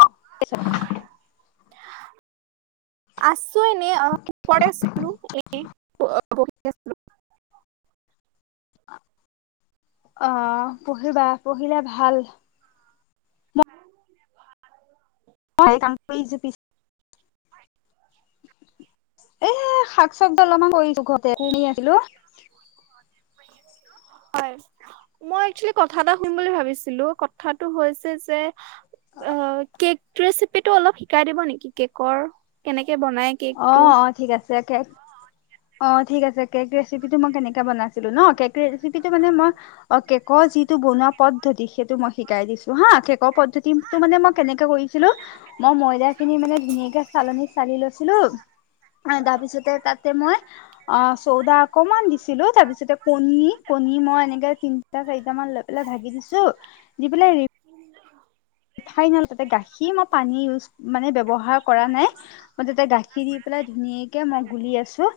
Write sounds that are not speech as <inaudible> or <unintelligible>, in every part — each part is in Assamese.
অ আছো এনেই অ পৰে আছিলো এ প পঢ়ি আছিলো অ পঢ়িবা পঢ়িলে ভাল। হয় কাম কৰিছ পিছ এ শাক চাক অলপমান কৰিছো ঘৰতে শুনি আছিলো হয় মই একচেলি কথা এটা শুম বুলি ভাবিছিলো কথাটো হৈছে যে, অ কেক ৰেচিপি টো অলপ শিকাই দিব নেকি? কেকৰ কেনেকে কে বনাই কেক অ টো? অ ঠিক আছে অ ঠিক আছে কেক ৰেচিপিটো মই কেনেকে বনাইছিলো ন, কেক মানে মই কেকৰ জি টো বনোৱা পদ্ধতি সেইটো মই শিকাই দিছো হা, কেকৰ পদ্ধতি টো মানে মই কেনেকে কৰিছিলো মই ময়দা খিনি মানে ধুনীয়াকে চালনিত চালি লৈ ছিলো তাৰ পিছতে তাতে মই আ চদা অকনমান দিছিলো। তাৰ পিছতেই কণী, মই এনেকে তিনটা চৰিটা মান লৈ পেলাই ভাগি দিছো। দি পেলাই ফাইনেল তাতে গাখি মই পানী ইউজ মানে ব্যৱহাৰ কৰা নাই। মই তাতে গাখি দি পেলাই ধুনীয়াকে মই গুলি আছো।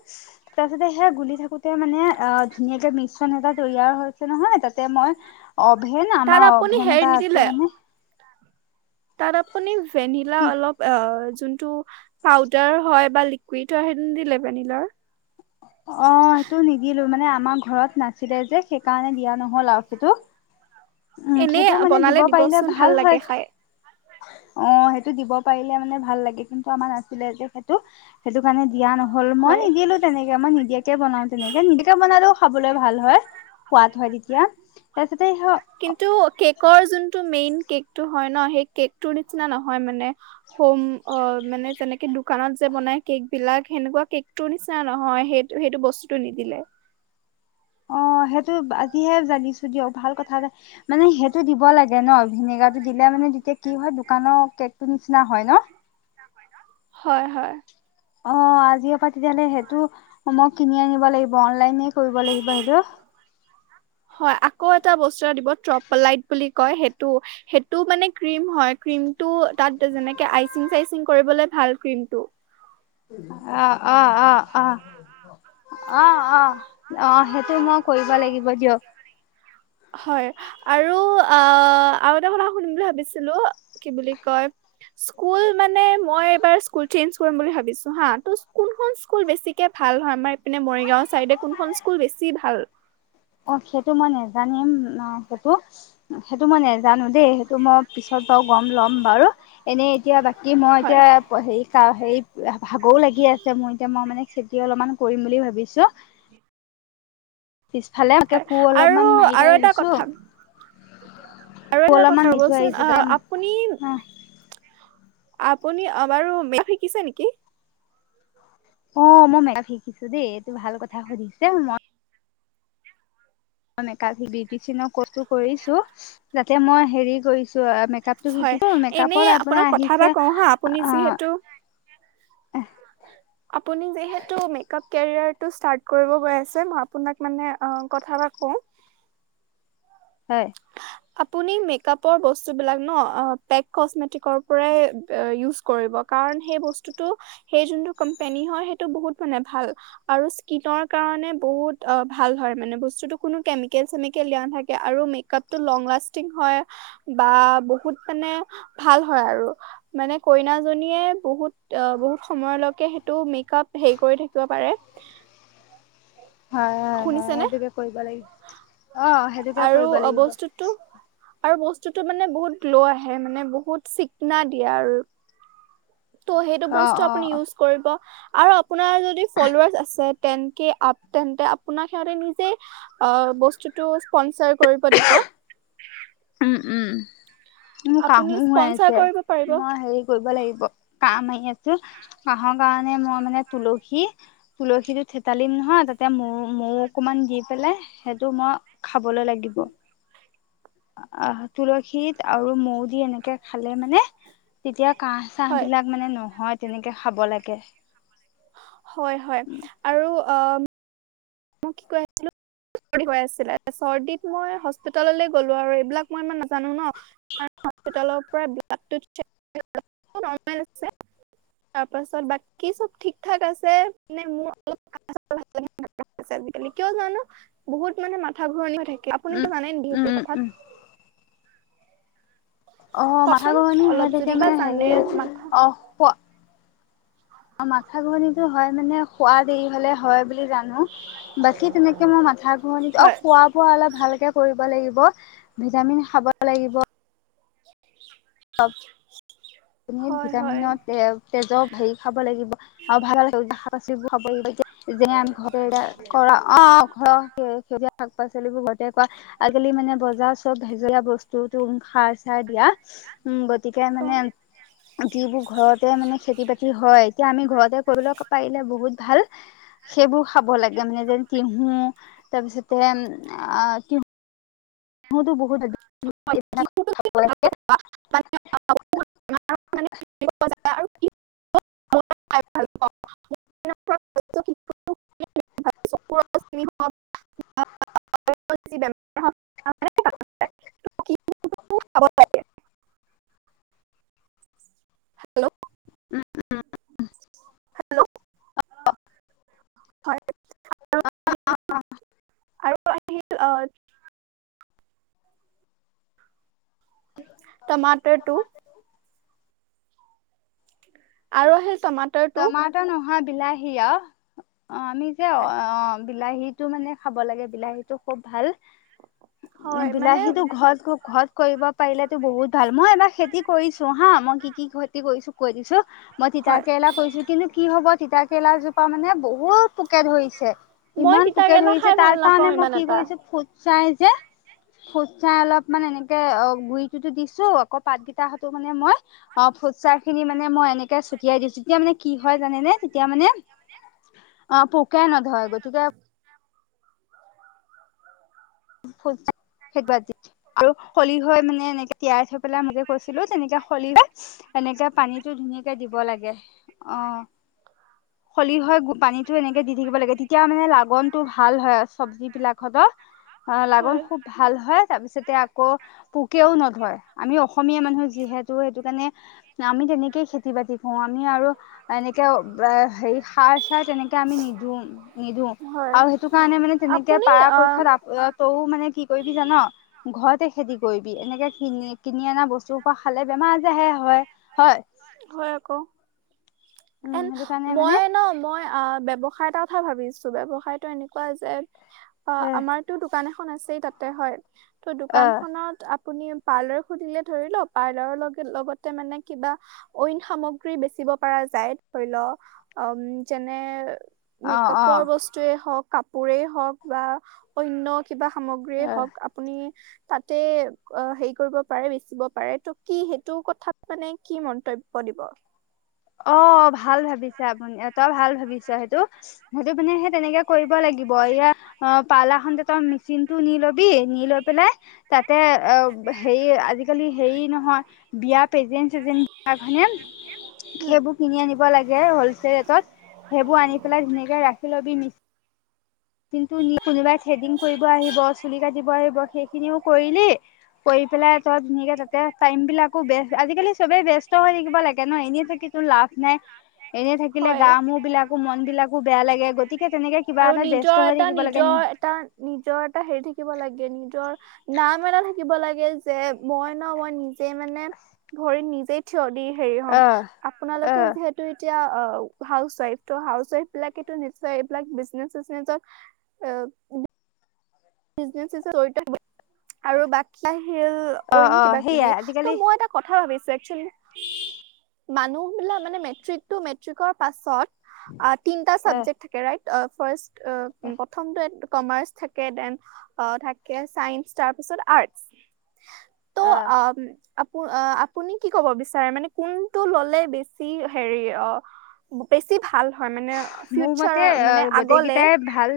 তাৰ পাছতে সেয়া গুলি থাকোতে মানে ধুনাকে মি এটা জৰিয়াৰ হৈছে নহয় তাতে মই অভেন তাত আমাৰ আপুনি অভেন এটা আছে মানে তাৰ আপুনি ভেনিলা কি অলপ অ কিন্তু পাউদাৰ হয় বা লিকোইট হয় সেইটো দিলে ভেনিলাৰ অ সেইটো নিদিলো মানে আমাৰ ঘৰত নাছিলে যে সেইকাৰণে দিয়া নহল আৰু সেইটো। উম এনে সেইটোও মানে বনালে দিব পাৰিলে দিবচোন ভাল লাগে হয়, খাই অ সেইটো দিব পাৰিলে মানে ভাল লাগে কিন্তু আমাৰ নাছিলে যে সেইটো। সেইটো কাৰণে দিয়া নহ'ল মই হয় নিদিলো তেনেকে। নিদিয়াকে বনাও তেনেকে নিদিয়াকে বনালেও খাবলৈ ভাল হয় সোৱাদ হয় তেতিয়া। তাৰ পিছতে কিন্তু স কেকৰ যোনটো মেইন কেক্‌টো হয় ন, সেই কেকতোৰ নিচিনা নিচি নহয় মানে হোম অ মানে যেনেকে দোকানত যে বনায় কেকবিলাক হেনেকুৱা, কেকটো নিচিনা নহয় সেইটো সেইটো বস্তুটো নিদিলে অ সেইটো আজিহে জানিছো দিয়ক। ভাল কথা এ মানে সেইটো দিব লাগে ন, ভিনেগাৰটো দিলে মানে তেতিয়া কি হয় দোকানৰ কেকটো নিচিনা হয় ন? হয় হয় অ আজি পৰা তেতিয়াহলে সেইটো মই কিনি আনিব লাগিব অনলাইনে কৰিব লাগিব সেইটো। হয় আকৌ এটা বস্তু এটা দিব ত্ৰপলাইট বুলি কয়, সেইটো সেইটো মানে ক্ৰীম হয়, ক্ৰীমটো তাত যেনেকৈ আইচিং- চাইছিং কৰিবলৈ ভাল ক্ৰীমটো আ' আহ আ আহ আহ আহ অ সেইটো মই কৰিব লাগিব। হব দিয়ক হয়, আৰু অ' আৰু এটা কথা সুধিবলৈ ভাবিছিলো কি বুলি কয়, স্কুল মানে মই এইবাৰ স্কুল চেঞ্জ কৰিম বুলি ভাবিছোঁ হাঁ ত কোনখন স্কুল বেছিকৈ ভাল হয় আমাৰ এইপিনে মৰিগাঁও, চাইদে কোনখন স্কুল বেছি ভাল। অ' সেইটো মই নেজানিম ন সেইটো সেইটো মই নেজানো দেই সেইটো মই পিছত বাৰু গম ল'ম বাৰু এনেই এতিয়া বাকী কি মই হয় এতিয়া হেৰি কা হেৰি ভাগৰও লাগি আছে মোৰ এতিয়া মই মানে খেতি অলপমান কৰিম বুলি ভাবিছোঁ। পিছফালে তাকে কোৰ আৰু অলপমান মাৰিব আৰু এটা আহিছো কথা আৰু কোৰ এটা অলপমান কথা মাৰি থৈ ৰবচোন আহিছো আহ আপুনি আপুনি বাৰু মেকাপ শিকিছে নেকি? <unintelligible> অঁ মই মেকাপ শিকিছো দেই এইটো ভাল কথা সুধিছা। মই মই মেকাপ বিউতিচিয়ানৰ কৰ্চ টো কৰিছো যাতে মই হেৰি কৰিছো। মেকআপটো হয়, শিকিছো এনে মেকআপত আপোনাৰ আপোনাক কথা আহিছে এটা কওঁ হা আপুনি অ যিহেতু আপুনি যিহেতু মেকআপ কেৰিয়াৰটো স্তাৰ্ত কৰিব গৈ আছে মই আপোনাক মানে অঁ কথা এটা কওঁ- হয় আপুনি মেকাপৰ বস্তুবিলাক ন্ আহ্ পেক কস্মেটিকৰ পৰাই ইউজ কৰিব, কাৰণ সেই বস্তুটো সেই যোনটো কোম্পানীৰ, হয়। সেইটো বহুত মানে ভাল আৰু স্কিনৰ কাৰণে বহুত অ্ ভাল হয় মানে বস্তুটো কোনো কেমিকেল-চেমিকেল দিয়া নাথাকে আৰু মেকাপটো লংলাচটিঙ হয়। বা বহুত মানে ভাল হয় আৰু মান কইনা জনীয়ে বহুত সময়লৈকে হেৰি কৰি থাকিব পাৰে হয় হয় হয় শুনিছেনে সেইটোকে কৰিব লাগিব। অ সেইটোকে আৰু কৰিব লাগিব বস্তুটো আৰু বস্তু বস্তুোটো মানে বহুত ল' আহে মানে বহুত চি না দিয়া আৰু ত' সেইটো অ বস্তু অ আপুনি ইউজ কৰিব। আৰব আপোনাৰ যদি ফলৱাৰ্চ আছে। তেন্তে আপোনাক সিহঁতে নিজে বস্তুটো স্পনচাৰ কৰিব দিব। উম উম মোৰ আপুনি কাহো হৈ স্পনচাৰ আছে কৰিব পাৰিব মই হেৰি কৰিব লাগিব কাম আহি আছে কাহক কাৰণে মই মানে তুলসী তুলসীটো থেতালিম নহয় তাতে মৌ, মৌ অকমান দি পেলাই সেইটো মই খাবলৈ লাগিব। আহ তুলসীত, আৰু মৌ দি এনেকে খালে মানে। তেতিয়া কাহ চাহ হয়। বিলাক মানে নহয়। তেনেকৈ খাব লাগে। হয় হয়। আৰু চৰ্দত মই হস্পিতেলৈ গলো আৰু, এইবিলাক মই ইমান নাজানো ন পৰা তাৰপাছত বাকী চব ঠিক থাক আছে মে মোৰ অ। আজিকালি কিয় জানো বহুত মানে মাথা ঘূৰণিও থাকে আপুনি উম কিয় জানে নেকি উম সেইটো উম কথাত। উম অ, মাথা কওকচোন ঘুৰণি হয় অলপ যদি তেতিয়া বা মানে জানে হেৰি অ মাথা খোৱা। অ, মাথা ঘুৰণি হয় মানে খোৱাদ দেৰিহলে হয় বুলি। বাকি তেনেকে মই মাথা ঘৰণি অ, হয় খোৱা বোৱা অলপ ভালকে কৰিব। ভিটামিন খাব লাগিব। <unintelligible> <unintelligible> হয় হয় তেজৰ ভেৰি খাব। লাগিব আৰু ভাল হলে ভাল। পাচিবোৰ খাব আহিব যে <unintelligible> যে, আমি ঘৰ কৰা অ ঘৰৰ। শাক পাচলি বোৰ গোতেই কোৱা আজিকালি মানে বজাৰ চব ভেজলীয়া বস্তু বুৰ খাৰ চাৰ দিয়া। উম গতিকে মানে। যিবোৰ ঘৰতে মানে খেতি বাতি হয় এতিয়া আমি ঘৰতে কৰিবলৈ পাৰিলে বহুত ভাল, সেইবোৰ খাব লাগে মানে যেন তিহু তাৰপিছতে আ তিহু। মোৰতো বহুত। <inaudible> মানে আৰু। ভালুৰম <unintelligible> হেল্ল'। উম উম। হয়। আৰু আহিল আহ। তমাটাৰ টু। আৰু আহিল টমাটাৰটো। টমাটৰ নহয় বিলাহী অ আমি যে অ বিলাহীটো মানে খাব লাগে, বিলাহীটো খুব ভাল। উম, হয় মানে বিলাহীটো ঘৰত ঘৰত কৰিব পাৰিলেতো বহুত ভাল মই এবাৰ খেতি কৰিছো হা, মই কি কি খেতি কৰিছো কৈ দিছো। মই হয় তিতাকেৰেলা কৈছো কিন্তু কি হ'ব তিতাক। তিতাকেৰেলাজোপা মানে বহুত পোকে ধৰিছে। মই ইমান পোকে তিতাকেৰেলা ধৰিছে খাই তাৰ ভাল কাৰণে নাপাওঁ মই ইমান কি এটা। কৰিছো ফ। ফুট ছাই যে, ফুট ছাঁই অলপ মান এনেকে অ গুৰিটোতো দিছো আকৌ পাতকিতা মানে মই অ ফুট ছাই খিনি মানে মই এনে। ছটিয়াই দিছো তেতিয়া মানে কি হয় জানেনেে? তেতিয়া মানে অ পোকাই নধৰে গতিকে আৰু হলি হৈ মানে এনেকে তিয়াই থৈ পেলাই মই যে কৈছিলো তেনেকে এনেকে পানীটো ধুনীয়াকে দিব লাগে। খলিহৈ পানীতটো এনেকে দি থাকিব লাগে তেতিয়া মানে লাগনটো ভাল হয় চবজি বিলাকতো। অ' লাগন হয়। খুব ভাল হয় তাৰপিছত আকৌ পোকেও নধৰে আমি। অসমীয়া মানুহ যিহেতু সেইটো কাৰণে আমি তেনেকেই খেতি বাতি কৰো আমি আৰু এনেকে হে সাৰ চাৰ তেনেকে আমি নিদো -নিদো হয় আৰু সেইটো কাৰণে মানে তেনেকে আপুনি অ পৰাপক্ষত আপ মানে কি কৰিবি জান' ঘৰতে খেতি কৰিবি এনেকে কিনি -কিনি অনা বস্তু পৰা খালে বেমাৰ আজাৰ হে হয়- হয়। হয় আকৌ। উম এন সেইটো কাৰণে মানে মই ন মই। ব্যৱসায় এটা কথা ভাবিছো ব্যৱসায়তো এনেকুৱা যে অ' এ আমাৰতটো দোকান এখন। খন আছেই তাতে হয়। ত' দোকান অ খনত। আপুনি পাৰ্লাৰ খুুলিলে ধৰি লও পাৰ্লাৰৰ লগ লগতে মানে কিবা। অইন সামগ্ৰী বেচিব পৰা যায় ধৰি লও উম যেনে অ মেকআপৰ বস্তুৱয়ে হওক। কাপোৰেই হওক বা অন্য কিবা সামগ্ৰীয়ে অ হওক আপুনি। তাতে অ' হেৰি কৰিব পাৰে বেচিব পাৰে ত' কি সেইটো কথাত মানে কি মন্তব্য। দিব? অ 'ভাল ভাবিছ আপুনি তই ভাল ভাবিছ সেইটো সেইটো মানে সেই তেনেকে কৰিব লাগিব ইয়াৰ অ' পাৰ্লাৰ খনতে তই মেচিন টো নি লবি নি লৈ পেলাই তাত। হেৰি আজিকালি হেৰি নহয় বিয়া পেজেণ্ট চেজেন্ট বিলাক উম সেইবোৰ কিনি আনিব লাগে হলচেল ৰেটত সেইবোৰ আনি পেলাই ধুনীয়াকে ৰাখি। ৰবি নি কিন্তু নি কোনোবাই থ্ৰেডিং কৰিব আহিব চুলি কাটিব আহিব সেইখিনিও কৰিলি কৰি। পেলাই তই ধুনীয়াকৈ তাতে টাইমবিলাকো বেষ্ট আজিকালি চবেই ব্যস্ত হৈ থাকিব লাগে ন এনেই থাকি তোৰ লাভ। নাই এনেই থাকিলে হয় গা মোৰ বিলাকো মন বিলাক। বেয়া লাগে গতিকে তেনেকে কিবা আৰু এটা। নিজৰ এটা নিজৰ এটা নিজৰ এটা হেৰি থাকিব লাগে নিজৰ। নাম এটা থাকিব লাগে যে মই ন মই নিজে মানে ভৰিত নিজে থিয় দি হেৰি হম অহ আপোনালোকে অহ যিহেতু এতিয়া। অ হাউচ ৱাইফ তো হাউচৱাইফ এইবিলাকেটো নিশ্চয় এইবিলাক বিজনেচ চিজনেচত এ নে জড়িত আৰু বাকী <unintelligible> শিল অ অইন অ কিবা কিবি সেইয়াই ত আজিকালি মই এটা কথা ভাৱিছো। চেকচন মানুহ বিলাক মানে মেট্ৰিক টো মেট্ৰিকৰ পাছত তিনটা অ চাবজেক্ট থাকে ৰাইট অ ফাৰ্ষ্ট অ উ প্ৰথমটো এক কমাৰ্চ থাকে দেন অ থাকে চাইন্স তাৰপিছত আৰ্টচ ত অ আম অ আপুনি কি ক'ব বিচাৰে মানে কোনটো ললে বেছি হেৰি অ বেছি ভাল হয় মানে মোৰ ফিউচাৰ মতে অ মানে আগলে গোটেইকেইটাই ভাল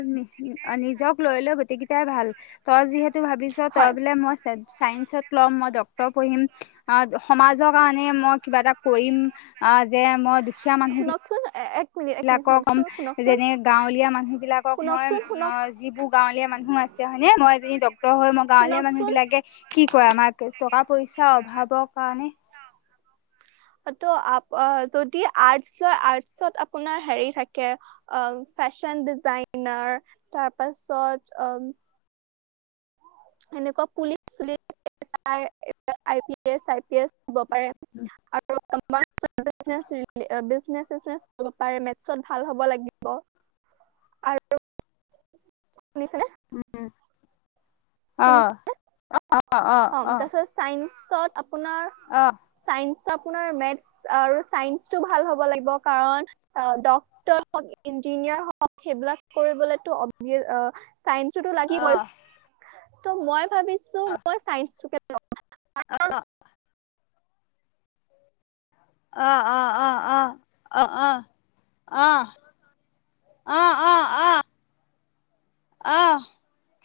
নিজক লৈ লৈ গোটকেইটাই ভাল তই যিহেতু ভাৱিছ তই হয় বোলে মই চে চায়েঞ্চত লম মই ডক্তৰ পঢ়িম সমাজৰ কাৰণে মই কিবা এটা কৰিম আ যে মই দুখীয়া মানুহ শুনকচোন এ <unintelligible> বিলাকক অম যেনে গাঁৱলীয়া মানুহ বিলাকক মই শুনকচোন অ শুনক যিবোৰ গাঁৱলীয়া মানুহ আছে হয়নে মই এজনী ডক্টৰ হৈ মই গাঁৱলীয়া মানুহ শুনকচোন বিলাকে কি কয় আমাক টকা পইচাৰ অভাৱৰ কাৰণে <unintelligible> ত আ যদি আৰ্টচ ল আৰ্টচত আপোনাৰ হেৰি থাকে ফেশ্বন ডিজাইনাৰ তাৰপাছত অম <unintelligible> এনেকোৱা পুলিচ চুলিছ I P S I P S হব পাৰে আৰু কমাৰ্চত বিজনেছ ৰিলেট বিজনেছ-চিছনেজ কৰিব পাৰে মেটচত ভাল হব লাগিব আৰু উম অহ শুনিছে অ, অহ অহ অহ অহ চত আপোনাৰ চাইন্সত আপোনাৰ মেথচ আৰু চাইন্সটো ভাল হব লাগিব কাৰণ ডক্টৰ হক ইঞ্জিনিয়াৰ হওক সেইবিলাক কৰিবলেতো অবিয়েচ অ <unintelligible> চাইন্ঞ্চোতো অ লাগিবই <unintelligible> ত মই ভাৱিছো মই চাইঞ্চটোকে অ অহ অহ অহ অহ অহ অহ অহ অহ অহ অহ অহ